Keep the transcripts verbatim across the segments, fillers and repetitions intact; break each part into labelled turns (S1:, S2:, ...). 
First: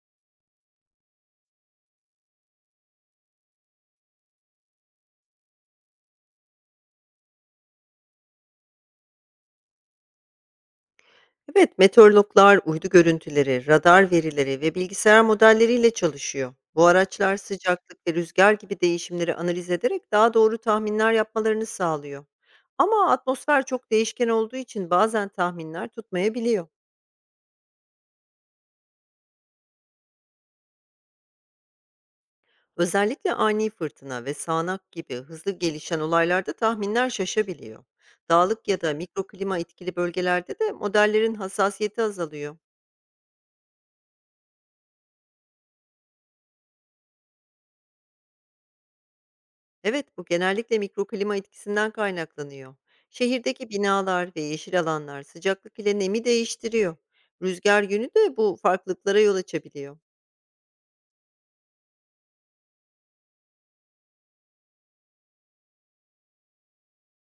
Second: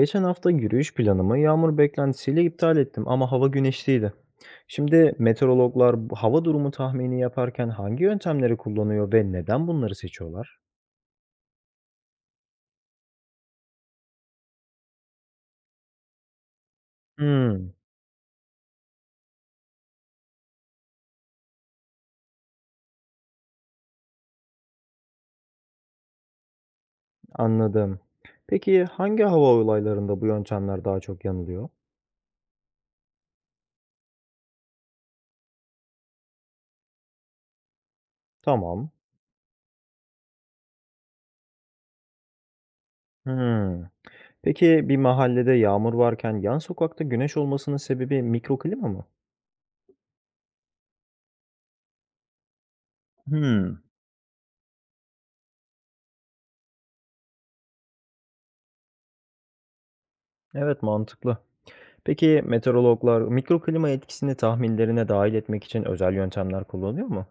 S1: Geçen hafta yürüyüş planımı yağmur beklentisiyle iptal ettim ama hava güneşliydi. Şimdi meteorologlar bu hava durumu tahmini yaparken hangi yöntemleri kullanıyor ve neden bunları seçiyorlar?
S2: Evet, meteorologlar uydu görüntüleri, radar verileri ve bilgisayar modelleriyle çalışıyor. Bu araçlar
S1: Hmm,
S2: sıcaklık ve rüzgar gibi değişimleri analiz ederek daha doğru tahminler yapmalarını sağlıyor. Ama atmosfer çok değişken olduğu için bazen tahminler tutmayabiliyor.
S1: anladım. Peki hangi hava olaylarında bu yöntemler daha çok yanılıyor?
S2: Özellikle ani fırtına ve sağanak gibi hızlı gelişen olaylarda tahminler şaşabiliyor. Dağlık ya
S1: Tamam.
S2: da mikroklima etkili bölgelerde de modellerin hassasiyeti azalıyor.
S1: Hmm. Peki bir mahallede yağmur varken yan sokakta güneş olmasının sebebi mikroklima mı?
S2: Evet, bu genellikle mikroklima etkisinden kaynaklanıyor. Şehirdeki
S1: Hmm,
S2: binalar ve yeşil alanlar sıcaklık ile nemi değiştiriyor. Rüzgar yönü de bu farklılıklara yol açabiliyor.
S1: evet mantıklı. Peki meteorologlar mikroklima etkisini tahminlerine dahil etmek için özel yöntemler kullanıyor mu?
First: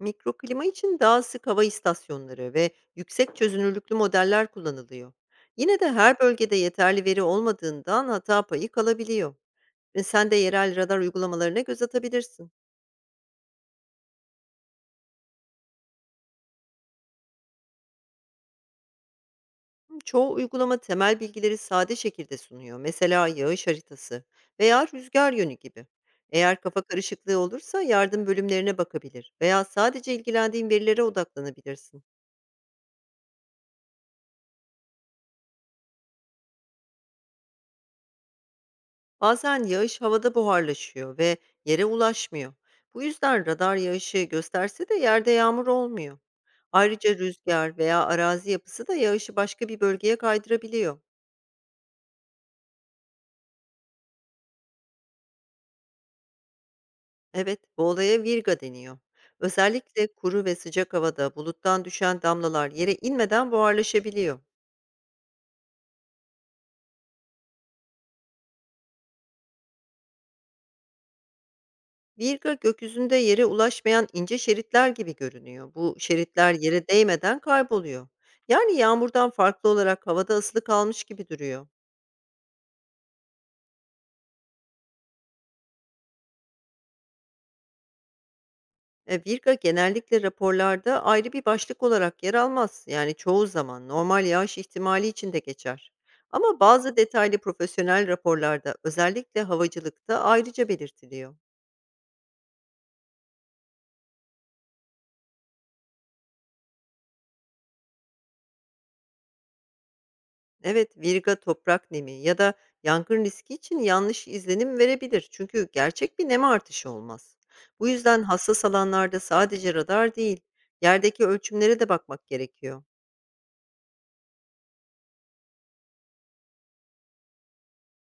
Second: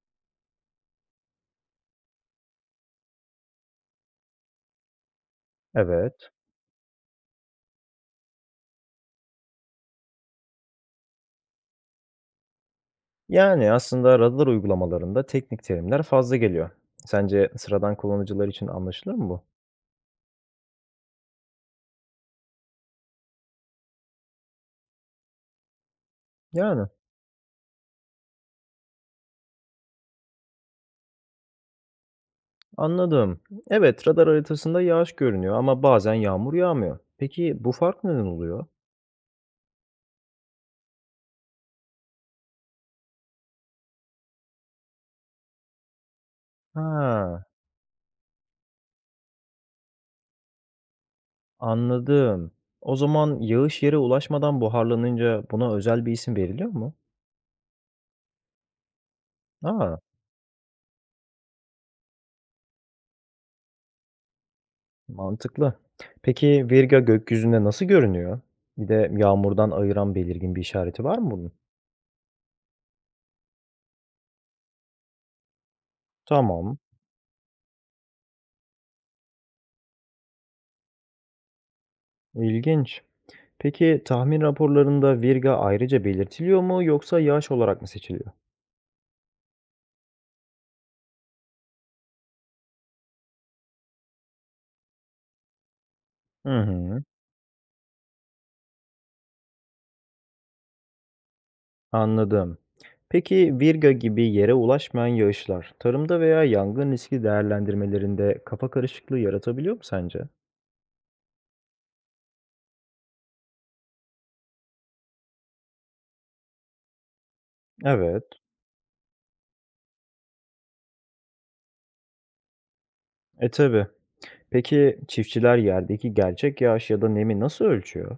S2: Mikroklima için daha sık hava istasyonları ve yüksek çözünürlüklü modeller kullanılıyor. Yine de her
S1: Evet.
S2: bölgede yeterli veri olmadığından hata payı kalabiliyor. Ve sen de yerel radar uygulamalarına göz atabilirsin.
S1: Yani aslında radar uygulamalarında teknik terimler fazla geliyor. Sence sıradan kullanıcılar için anlaşılır mı bu?
S2: Çoğu uygulama temel bilgileri sade şekilde sunuyor. Mesela yağış haritası veya rüzgar yönü gibi. Eğer kafa
S1: Yani,
S2: karışıklığı olursa yardım bölümlerine bakabilir veya sadece ilgilendiğin verilere odaklanabilirsin.
S1: anladım. Evet, radar haritasında yağış görünüyor ama bazen yağmur yağmıyor. Peki bu fark neden oluyor?
S2: Bazen yağış havada buharlaşıyor ve yere ulaşmıyor. Bu yüzden radar yağışı gösterse de yerde yağmur olmuyor. Ayrıca
S1: Ha,
S2: rüzgar veya arazi yapısı da yağışı başka bir bölgeye kaydırabiliyor.
S1: anladım. O zaman yağış yere ulaşmadan buharlanınca buna özel bir isim veriliyor mu?
S2: Evet, bu olaya virga deniyor.
S1: Ha,
S2: Özellikle kuru ve sıcak havada buluttan düşen damlalar yere inmeden buharlaşabiliyor.
S1: mantıklı. Peki virga gökyüzünde nasıl görünüyor? Bir de yağmurdan ayıran belirgin bir işareti var mı bunun?
S2: Virga gökyüzünde yere ulaşmayan ince şeritler gibi görünüyor. Bu şeritler
S1: Tamam,
S2: yere değmeden kayboluyor. Yani yağmurdan farklı olarak havada asılı kalmış gibi duruyor.
S1: ilginç. Peki tahmin raporlarında virga ayrıca belirtiliyor mu yoksa yağış olarak mı seçiliyor?
S2: E, virga genellikle raporlarda ayrı bir başlık olarak yer almaz. Yani çoğu zaman normal yağış ihtimali içinde geçer. Ama
S1: Hı
S2: bazı
S1: hı,
S2: detaylı profesyonel raporlarda özellikle havacılıkta ayrıca belirtiliyor.
S1: anladım. Peki virga gibi yere ulaşmayan yağışlar tarımda veya yangın riski değerlendirmelerinde kafa karışıklığı yaratabiliyor mu sence?
S2: Evet, virga toprak nemi ya da yangın riski için yanlış izlenim verebilir. Çünkü gerçek bir nem artışı olmaz. Bu yüzden
S1: Evet.
S2: hassas alanlarda sadece radar değil, yerdeki ölçümlere de bakmak gerekiyor.
S1: E tabii. Peki çiftçiler yerdeki gerçek yağış ya da nemi nasıl ölçüyor?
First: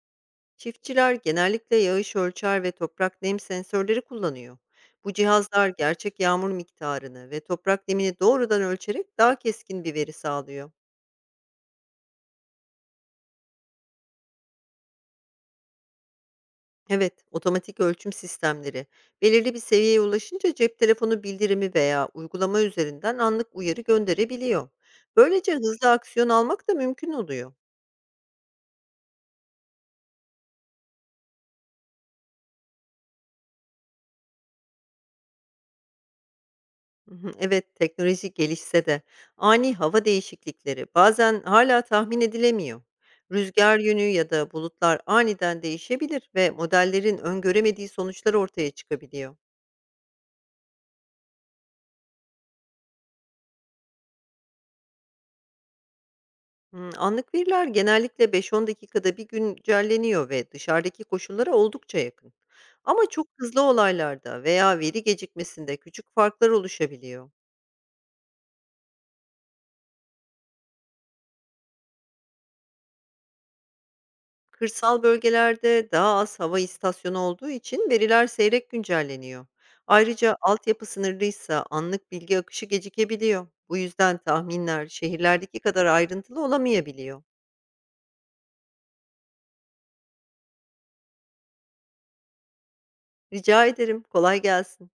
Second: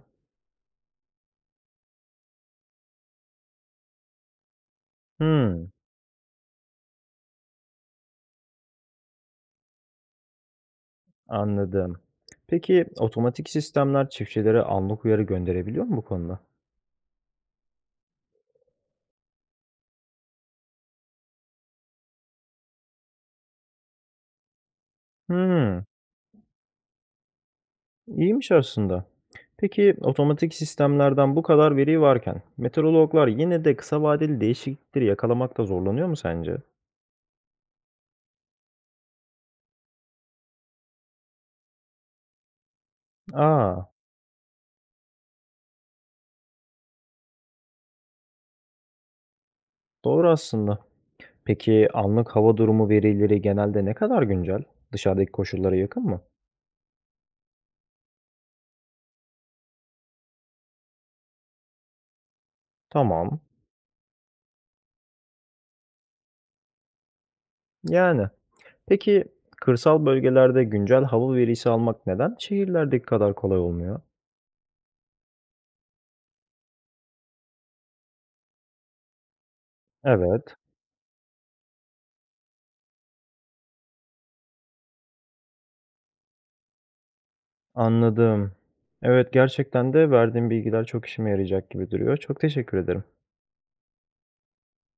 S2: Çiftçiler genellikle yağış ölçer ve toprak nem sensörleri kullanıyor. Bu cihazlar
S1: Hmm,
S2: gerçek yağmur miktarını ve toprak nemini doğrudan ölçerek daha keskin bir veri sağlıyor.
S1: anladım. Peki otomatik sistemler çiftçilere anlık uyarı gönderebiliyor mu bu konuda?
S2: Evet, otomatik ölçüm sistemleri. Belirli bir seviyeye ulaşınca cep telefonu bildirimi veya uygulama üzerinden anlık uyarı gönderebiliyor. Böylece
S1: Hmm.
S2: hızlı aksiyon almak da mümkün oluyor.
S1: İyiymiş aslında. Peki otomatik sistemlerden bu kadar veri varken meteorologlar yine de kısa vadeli değişiklikleri yakalamakta zorlanıyor mu sence?
S2: Mhm, evet, teknoloji gelişse de ani hava değişiklikleri bazen hala tahmin edilemiyor. Rüzgar
S1: Aa,
S2: yönü ya da bulutlar aniden değişebilir ve modellerin öngöremediği sonuçlar ortaya çıkabiliyor.
S1: doğru aslında. Peki anlık hava durumu verileri genelde ne kadar güncel? Dışarıdaki koşullara yakın mı?
S2: Hımm, anlık veriler genellikle beş on dakikada bir güncelleniyor ve dışarıdaki koşullara oldukça yakın. Ama çok
S1: Tamam.
S2: hızlı olaylarda veya veri gecikmesinde küçük farklar oluşabiliyor.
S1: Yani. Peki kırsal bölgelerde güncel hava verisi almak neden şehirlerdeki kadar kolay olmuyor?
S2: Kırsal bölgelerde daha az hava istasyonu olduğu için veriler seyrek güncelleniyor. Ayrıca
S1: Evet,
S2: altyapı sınırlıysa anlık bilgi akışı gecikebiliyor. Bu yüzden tahminler şehirlerdeki kadar ayrıntılı olamayabiliyor.
S1: anladım. Evet, gerçekten de verdiğin bilgiler çok işime yarayacak gibi duruyor. Çok teşekkür ederim.
S2: Rica ederim, kolay gelsin.